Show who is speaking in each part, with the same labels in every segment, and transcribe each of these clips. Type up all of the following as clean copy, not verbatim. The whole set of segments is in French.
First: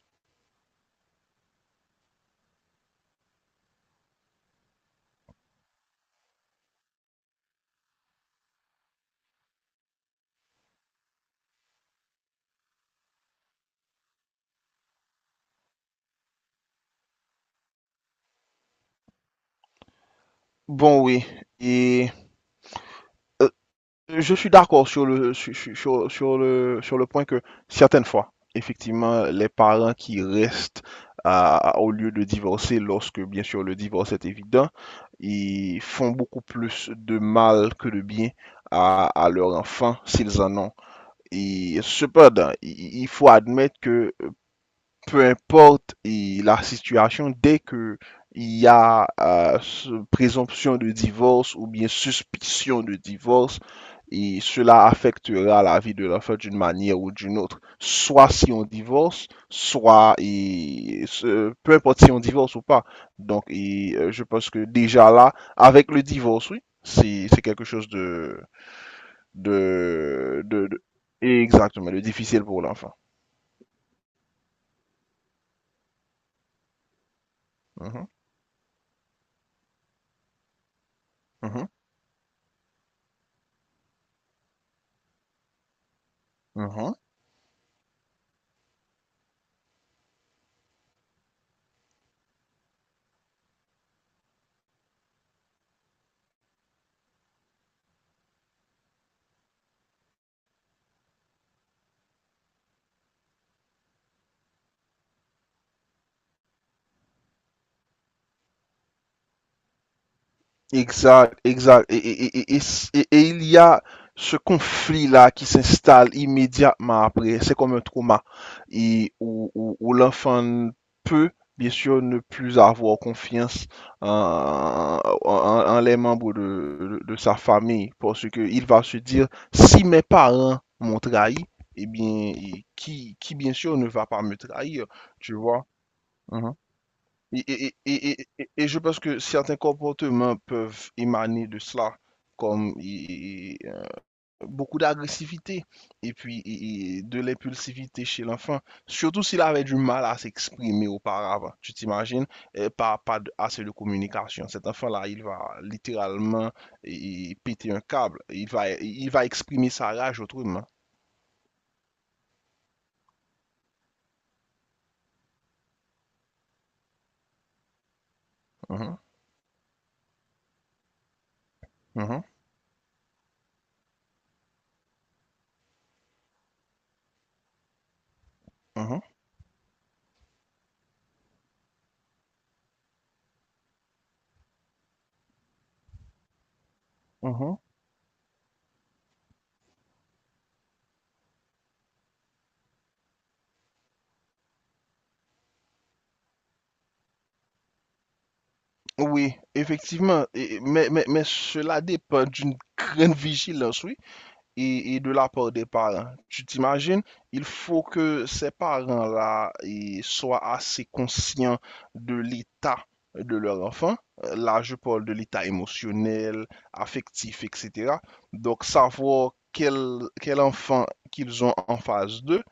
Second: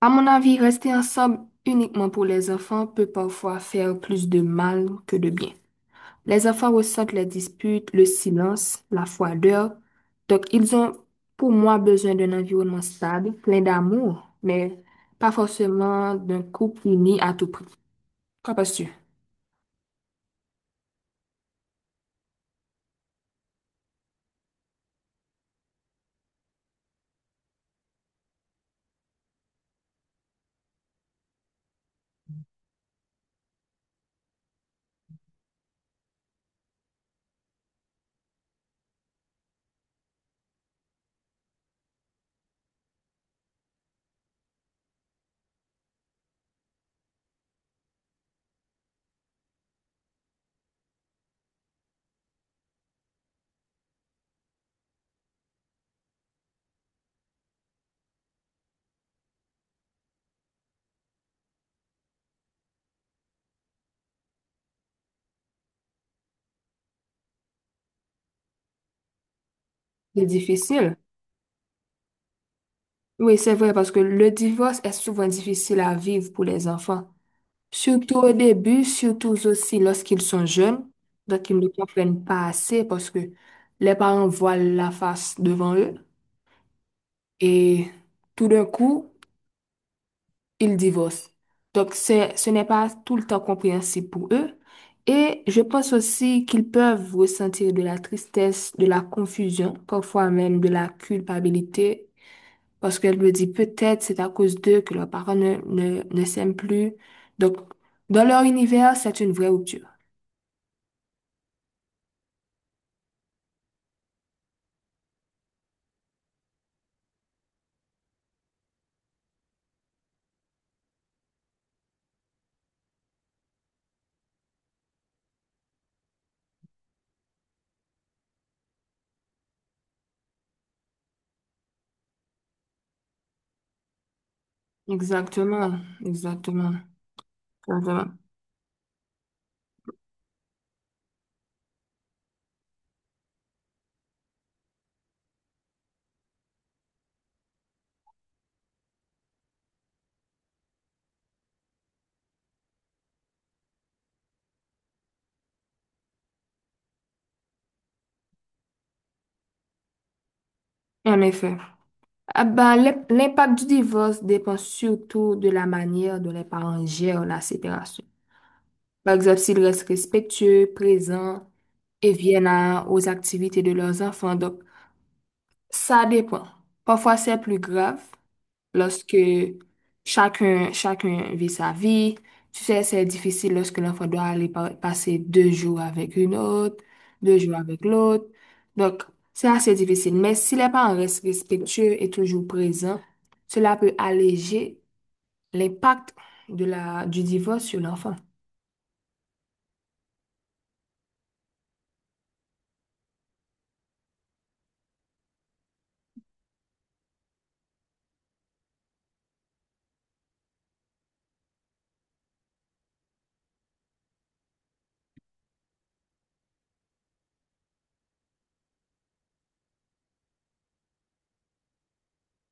Speaker 1: À mon avis, rester ensemble uniquement pour les enfants peut parfois faire plus de mal que de bien. Les enfants ressentent les disputes, le silence, la froideur. Donc, ils ont, pour moi, besoin d'un environnement stable, plein d'amour, mais pas forcément d'un couple uni à tout prix. Qu'en penses-tu?
Speaker 2: Bon, oui. Et euh, je suis d'accord sur le, sur, sur- sur le point que certaines fois, effectivement, les parents qui restent au lieu de divorcer, lorsque bien sûr le divorce est évident, ils font beaucoup plus de mal que de bien à leur enfant s'ils en ont. Et cependant, il faut admettre que peu importe et la situation, dès que il y a présomption de divorce ou bien suspicion de divorce, et cela affectera la vie de l'enfant d'une manière ou d'une autre. Soit si on divorce, soit peu importe si on divorce ou pas. Je pense que déjà là, avec le divorce, oui, c'est quelque chose de,
Speaker 1: C'est
Speaker 2: de, de, de-
Speaker 1: difficile.
Speaker 2: exactement, de difficile pour l'enfant.
Speaker 1: Oui, c'est vrai, parce que le divorce est souvent difficile à vivre pour les enfants.
Speaker 2: Mhm,
Speaker 1: Surtout au début, surtout aussi lorsqu'ils sont jeunes, donc ils ne comprennent pas assez parce que les parents voient la face devant eux
Speaker 2: mhm, mhm.
Speaker 1: et tout d'un coup, ils divorcent. Donc ce n'est pas tout le temps compréhensible pour eux. Et je pense aussi qu'ils peuvent ressentir de la tristesse, de la confusion, parfois même de la culpabilité, parce qu'elle me dit peut-être c'est à cause d'eux que leurs parents ne s'aiment plus. Donc dans leur univers, c'est une vraie rupture.
Speaker 2: Exact, exact. Et il y a ce conflit-là qui s'installe immédiatement après. C'est comme un trauma où l'enfant peut, bien sûr, ne plus avoir confiance en les membres de sa famille parce qu'il va se dire, si mes parents m'ont trahi, eh bien, qui bien sûr ne va pas me trahir, tu vois?
Speaker 1: Exactement,
Speaker 2: Mhm.
Speaker 1: exactement, exactement.
Speaker 2: Et je pense que certains comportements peuvent émaner de cela, comme beaucoup d'agressivité et puis de l'impulsivité chez l'enfant, surtout s'il avait du mal à s'exprimer auparavant. Tu t'imagines, pas assez de communication. Cet enfant-là, il va littéralement péter un câble. Il va exprimer sa rage autrement.
Speaker 1: En effet. Ah ben, l'impact du divorce dépend surtout de la manière dont les parents gèrent la séparation.
Speaker 2: Mhm,
Speaker 1: Par exemple, s'ils restent respectueux, présents et
Speaker 2: mhm,
Speaker 1: viennent aux activités de leurs enfants. Donc, ça dépend. Parfois, c'est plus grave,
Speaker 2: mhm,
Speaker 1: lorsque chacun vit sa vie. Tu sais, c'est difficile lorsque l'enfant doit aller passer deux jours avec une autre, deux jours
Speaker 2: mhm.
Speaker 1: avec l'autre. Donc, c'est assez difficile. Mais si les parents restent respectueux et toujours présents, cela peut alléger l'impact de la, du divorce sur l'enfant.
Speaker 2: Oui, effectivement, mais, mais cela dépend d'une grande vigilance, oui et de la part des parents. Tu t'imagines, il faut que ces parents-là soient assez conscients de l'état de leur enfant. Là, je parle de l'état émotionnel, affectif, etc. Donc, savoir quel enfant qu'ils ont en face d'eux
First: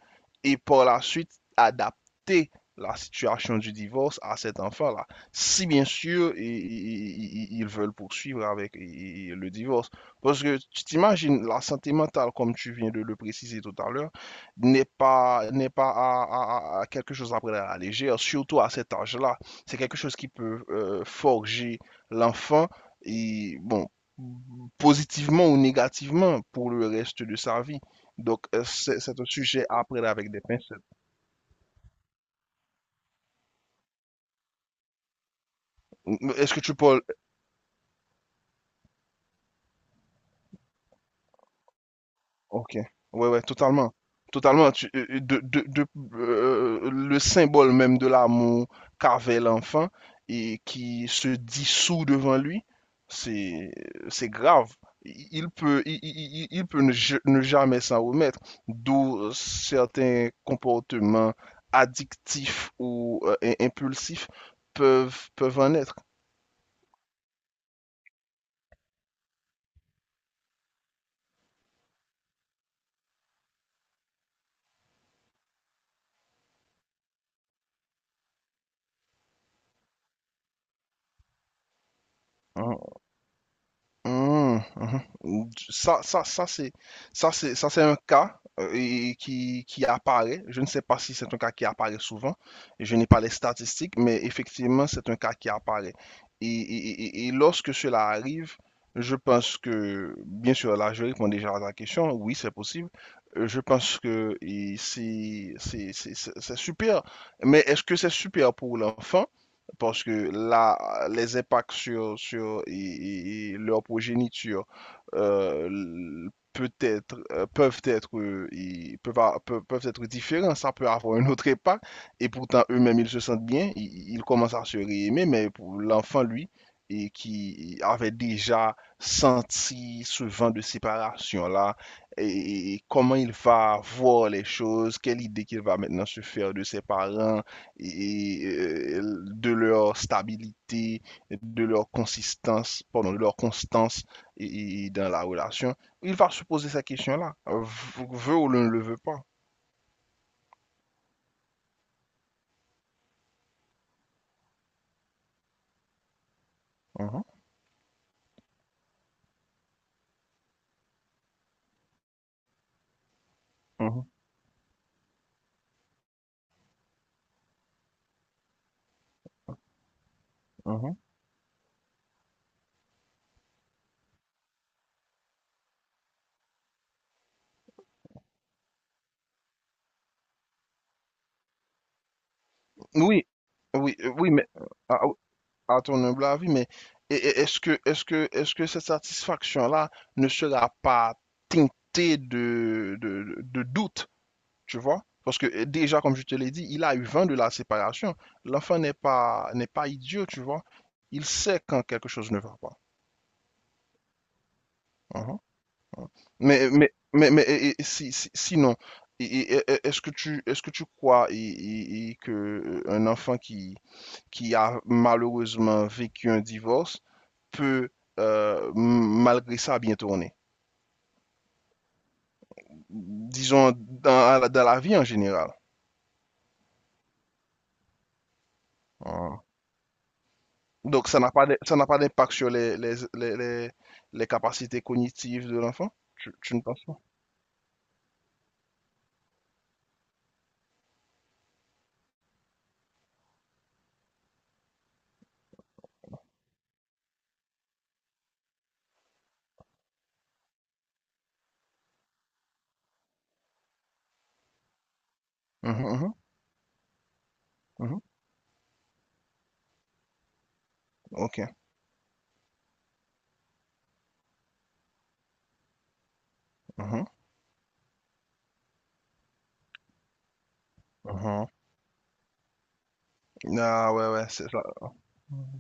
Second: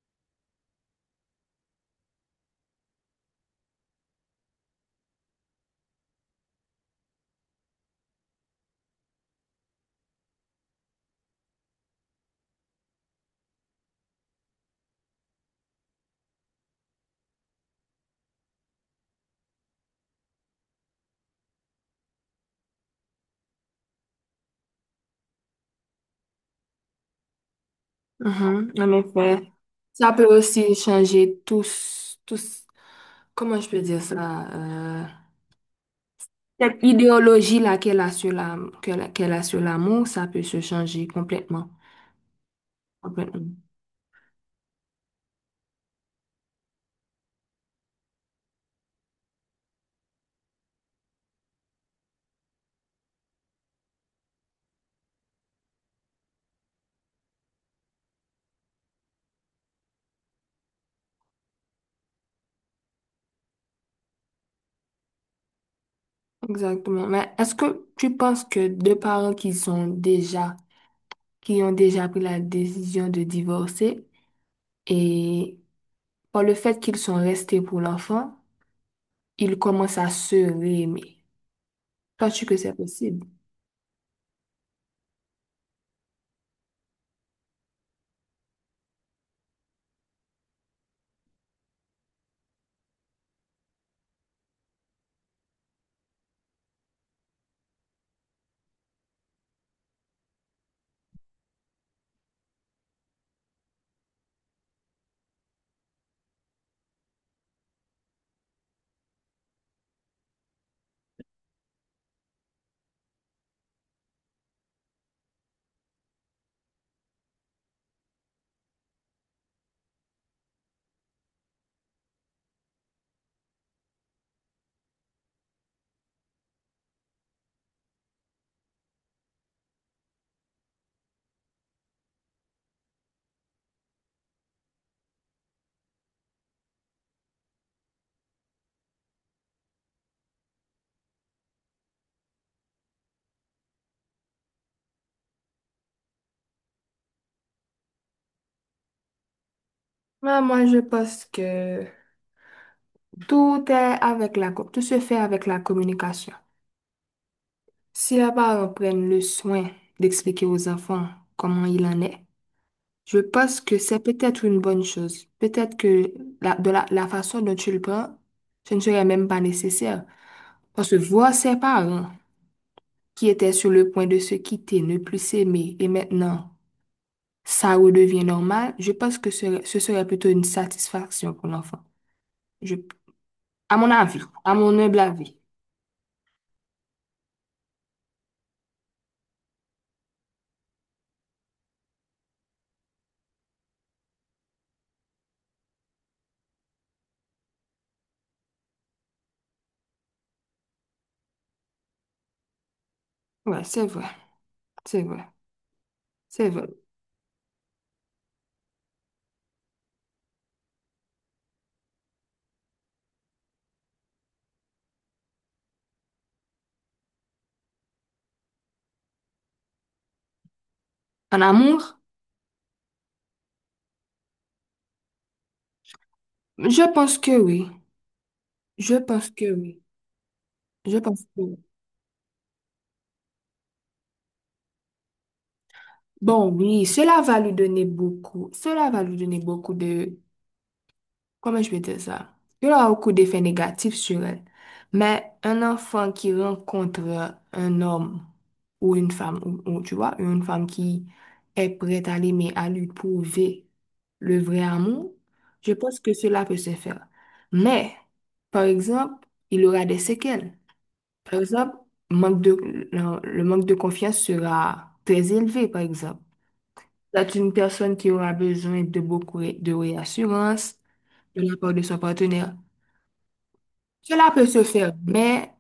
Speaker 2: et par la suite adapter la situation du divorce à cet enfant-là. Si bien sûr, ils veulent poursuivre avec le divorce. Parce que tu t'imagines, la santé mentale, comme tu viens de le préciser tout à l'heure, n'est pas à quelque chose à prendre à la légère, surtout à cet âge-là. C'est quelque chose qui peut forger l'enfant, et bon, positivement ou négativement pour le reste de sa vie. Donc,
Speaker 1: Mhm, en
Speaker 2: c'est un
Speaker 1: effet.
Speaker 2: sujet à prendre
Speaker 1: Ça peut
Speaker 2: avec des
Speaker 1: aussi
Speaker 2: pincettes.
Speaker 1: changer tous, comment je peux dire ça?
Speaker 2: Est-ce que tu
Speaker 1: Cette
Speaker 2: parles.
Speaker 1: idéologie-là qu'elle a sur l'amour, ça peut se changer complètement.
Speaker 2: Ok, ouais, ouais,
Speaker 1: Complètement.
Speaker 2: totalement. Totalement. Le symbole même de l'amour qu'avait l'enfant et qui se dissout devant lui, c'est, c'est grave. Il peut, il peut ne jamais s'en remettre, d'où certains comportements addictifs ou impulsifs peuvent, peuvent en être.
Speaker 1: Exactement. Mais est-ce que tu penses que deux parents qui sont déjà, qui ont déjà pris la décision de divorcer et par le fait qu'ils sont restés pour l'enfant, ils commencent à se réaimer? Penses-tu que c'est
Speaker 2: Hein.
Speaker 1: possible?
Speaker 2: Mhm, mhm. Ça c'est un cas qui apparaît. Je ne sais pas si c'est un cas qui apparaît souvent. Je n'ai pas les statistiques, mais effectivement, c'est un cas qui apparaît. Et lorsque cela arrive, je pense que, bien sûr, là, je réponds déjà à ta question. Oui, c'est possible. Je pense que c'est super. Mais est-ce que c'est super pour l'enfant? Parce que là, les impacts sur et leur progéniture peut-être peuvent être et peuvent, a- peuvent, peuvent être différents, ça peut avoir un autre impact, et pourtant eux-mêmes ils se sentent bien, ils commencent à se réaimer, mais pour l'enfant lui, et qui avait déjà senti ce vent de séparation-là, comment il va voir les choses, quelle idée qu'il va maintenant se faire de ses parents, de leur stabilité, de leur consistance, pardon, de leur constance et dans la relation, il va se poser cette question-là, veut ou ne le veut pas.
Speaker 1: Ouais, moi, je pense que tout se fait avec la communication.
Speaker 2: Mhm,
Speaker 1: Si les parents prennent le soin d'expliquer aux enfants comment il en est, je pense que c'est
Speaker 2: mhm,
Speaker 1: peut-être une bonne chose. Peut-être que la façon dont tu le prends, ce ne serait même pas nécessaire. Parce
Speaker 2: mhm.
Speaker 1: que voir ses parents qui étaient sur le point de se quitter, ne plus s'aimer, et maintenant ça redevient normal, je pense que ce serait plutôt une satisfaction pour l'enfant. Je,
Speaker 2: Oui,
Speaker 1: à mon avis,
Speaker 2: oui, mais
Speaker 1: à mon humble avis.
Speaker 2: à ton humble avis, mais est-ce que cette satisfaction-là ne sera pas teintée de doute? Tu vois? Parce que déjà, comme je te l'ai dit, il a eu vent de la séparation. L'enfant n'est pas, n'est pas idiot, tu vois. Il sait quand quelque chose ne va pas.
Speaker 1: Ouais, c'est vrai, c'est vrai,
Speaker 2: Mhm.
Speaker 1: c'est vrai.
Speaker 2: Sinon, est-ce que tu, est-ce que tu crois que un enfant qui a malheureusement vécu un divorce peut, malgré ça, bien tourner?
Speaker 1: En amour,
Speaker 2: Disons, dans la vie en général.
Speaker 1: je pense que oui. Je pense
Speaker 2: Uh-huh.
Speaker 1: que oui. Je
Speaker 2: Donc,
Speaker 1: pense que oui.
Speaker 2: ça n'a pas d'impact sur les capacités cognitives de l'enfant?
Speaker 1: Bon,
Speaker 2: Tu ne penses
Speaker 1: oui,
Speaker 2: pas?
Speaker 1: cela va lui donner beaucoup. Cela va lui donner beaucoup de... Comment je vais dire ça? Il aura beaucoup d'effets négatifs sur elle. Mais un enfant qui rencontre un homme ou une femme, tu vois, une femme qui est prête à l'aimer, à lui prouver le vrai amour, je
Speaker 2: Mhm,
Speaker 1: pense que
Speaker 2: mhm,
Speaker 1: cela peut se faire. Mais,
Speaker 2: mhm.
Speaker 1: par exemple, il aura des séquelles.
Speaker 2: Ok.
Speaker 1: Par exemple, manque de, le manque de confiance sera très élevé, par exemple.
Speaker 2: Mhm,
Speaker 1: C'est une personne qui aura besoin de beaucoup de réassurance de
Speaker 2: mhm.
Speaker 1: la part de son partenaire.
Speaker 2: Ah ouais, ouais,
Speaker 1: Cela
Speaker 2: c'est
Speaker 1: peut
Speaker 2: ça.
Speaker 1: se faire, mais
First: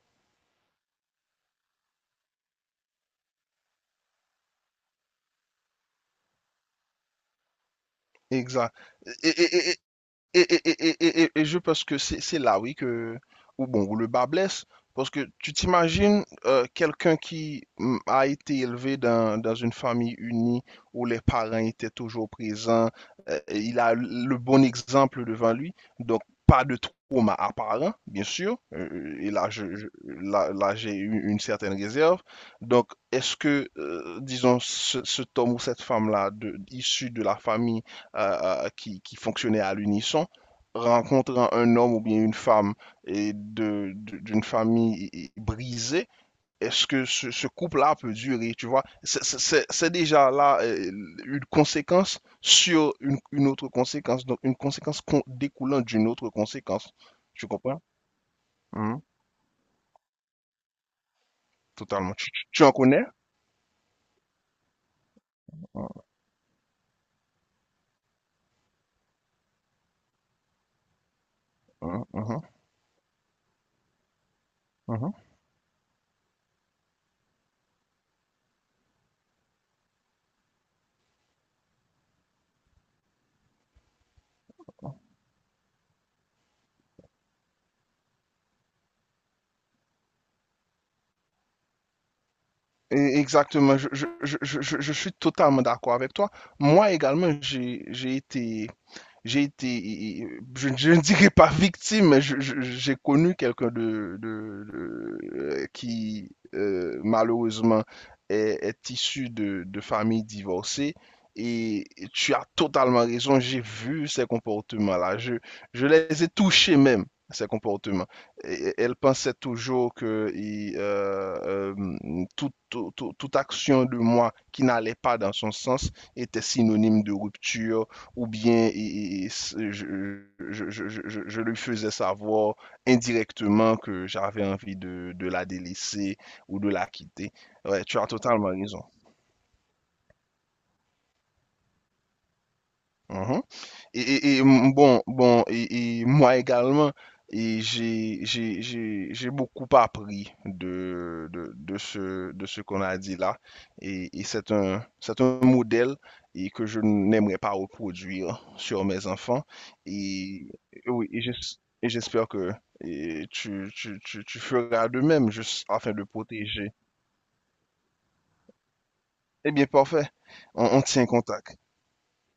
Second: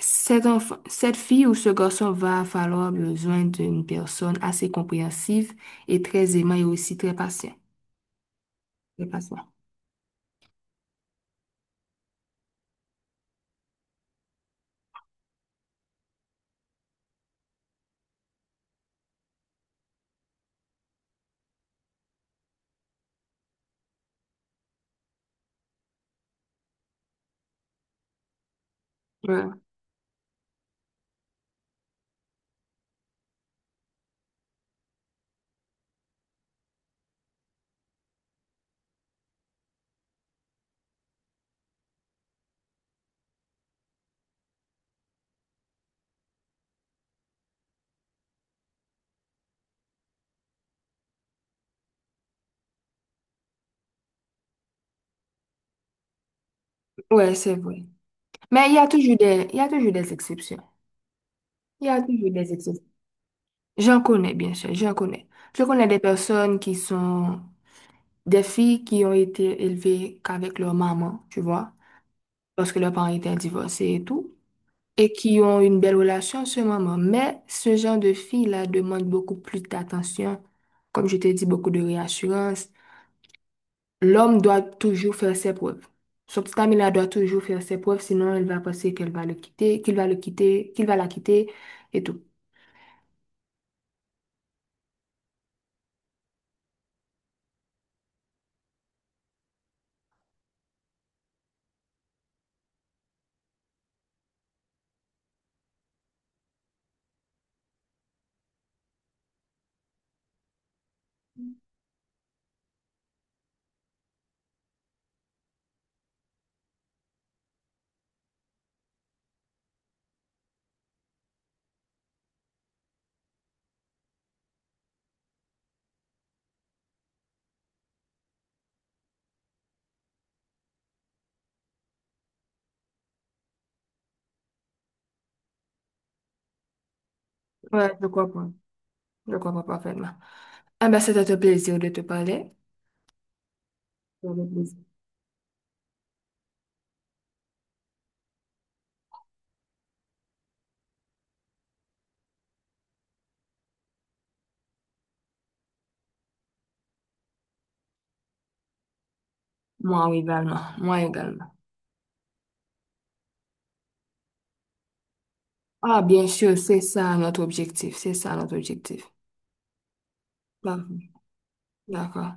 Speaker 1: cet enfant, cette fille ou ce garçon va falloir besoin d'une personne assez compréhensive et très aimante et aussi très patient.
Speaker 2: Exact.
Speaker 1: Très
Speaker 2: Et,
Speaker 1: patient.
Speaker 2: Et je pense que c'est là, oui, que, où, bon, où le bas blesse. Parce que tu t'imagines quelqu'un qui a été élevé dans une famille unie où les parents étaient toujours présents, et il a le bon exemple devant lui, donc pas de trauma apparent, bien sûr. Et là,
Speaker 1: Ouais,
Speaker 2: là, j'ai eu une certaine réserve. Donc, est-ce que, disons, cet homme ou cette femme-là, issue de la famille, qui fonctionnaient à l'unisson, rencontrant un homme ou bien une femme d'une famille brisée, est-ce que ce couple-là peut durer, tu vois? Déjà là une conséquence sur une autre conséquence, donc une conséquence découlant d'une autre conséquence.
Speaker 1: Ouais,
Speaker 2: Tu
Speaker 1: c'est
Speaker 2: comprends?
Speaker 1: vrai. Mais
Speaker 2: Mhm.
Speaker 1: il y a toujours des exceptions. Il y a
Speaker 2: Totalement.
Speaker 1: toujours des
Speaker 2: Tu en
Speaker 1: exceptions.
Speaker 2: connais?
Speaker 1: J'en connais, bien sûr, j'en connais. Je connais des personnes qui sont des filles qui ont été élevées qu'avec leur maman, tu vois,
Speaker 2: Mhm, mhm,
Speaker 1: parce que leurs parents étaient divorcés et tout, et
Speaker 2: mhm.
Speaker 1: qui ont une belle relation ce moment. Mais ce genre de filles-là demande beaucoup plus d'attention, comme je t'ai dit, beaucoup de réassurance. L'homme doit toujours faire ses preuves. Son petit ami-là doit toujours faire ses preuves, sinon elle va penser qu'elle va le quitter, qu'il va le quitter, qu'il va la quitter et tout.
Speaker 2: Et exactement, je suis totalement d'accord avec toi. Moi également, j'ai été, je ne dirais pas victime, mais j'ai connu quelqu'un malheureusement, est issu de familles divorcées. Et tu as totalement raison, j'ai vu ces comportements-là. Je les ai touchés même, ces elle pensait toujours que toute action de moi qui n'allait pas dans son sens était synonyme de rupture, ou bien je, je lui faisais savoir indirectement que j'avais envie de la délaisser ou de la quitter. Ouais,
Speaker 1: Ouais,
Speaker 2: tu as
Speaker 1: je
Speaker 2: totalement
Speaker 1: comprends.
Speaker 2: raison.
Speaker 1: Je comprends parfaitement. Ah ben, c'était un plaisir de te parler.
Speaker 2: Mhm.
Speaker 1: C'était un plaisir.
Speaker 2: Et moi également, j'ai beaucoup appris de ce qu'on a dit là. Et c'est un modèle que je n'aimerais pas reproduire sur mes enfants.
Speaker 1: Moi
Speaker 2: Et,
Speaker 1: également.
Speaker 2: et
Speaker 1: Moi
Speaker 2: oui,
Speaker 1: également.
Speaker 2: et j'espère que tu feras de même, juste afin
Speaker 1: Ah,
Speaker 2: de
Speaker 1: bien sûr,
Speaker 2: protéger.
Speaker 1: c'est ça notre objectif. C'est ça notre objectif.
Speaker 2: Eh bien, parfait. On tient
Speaker 1: Parfait.
Speaker 2: contact.
Speaker 1: D'accord.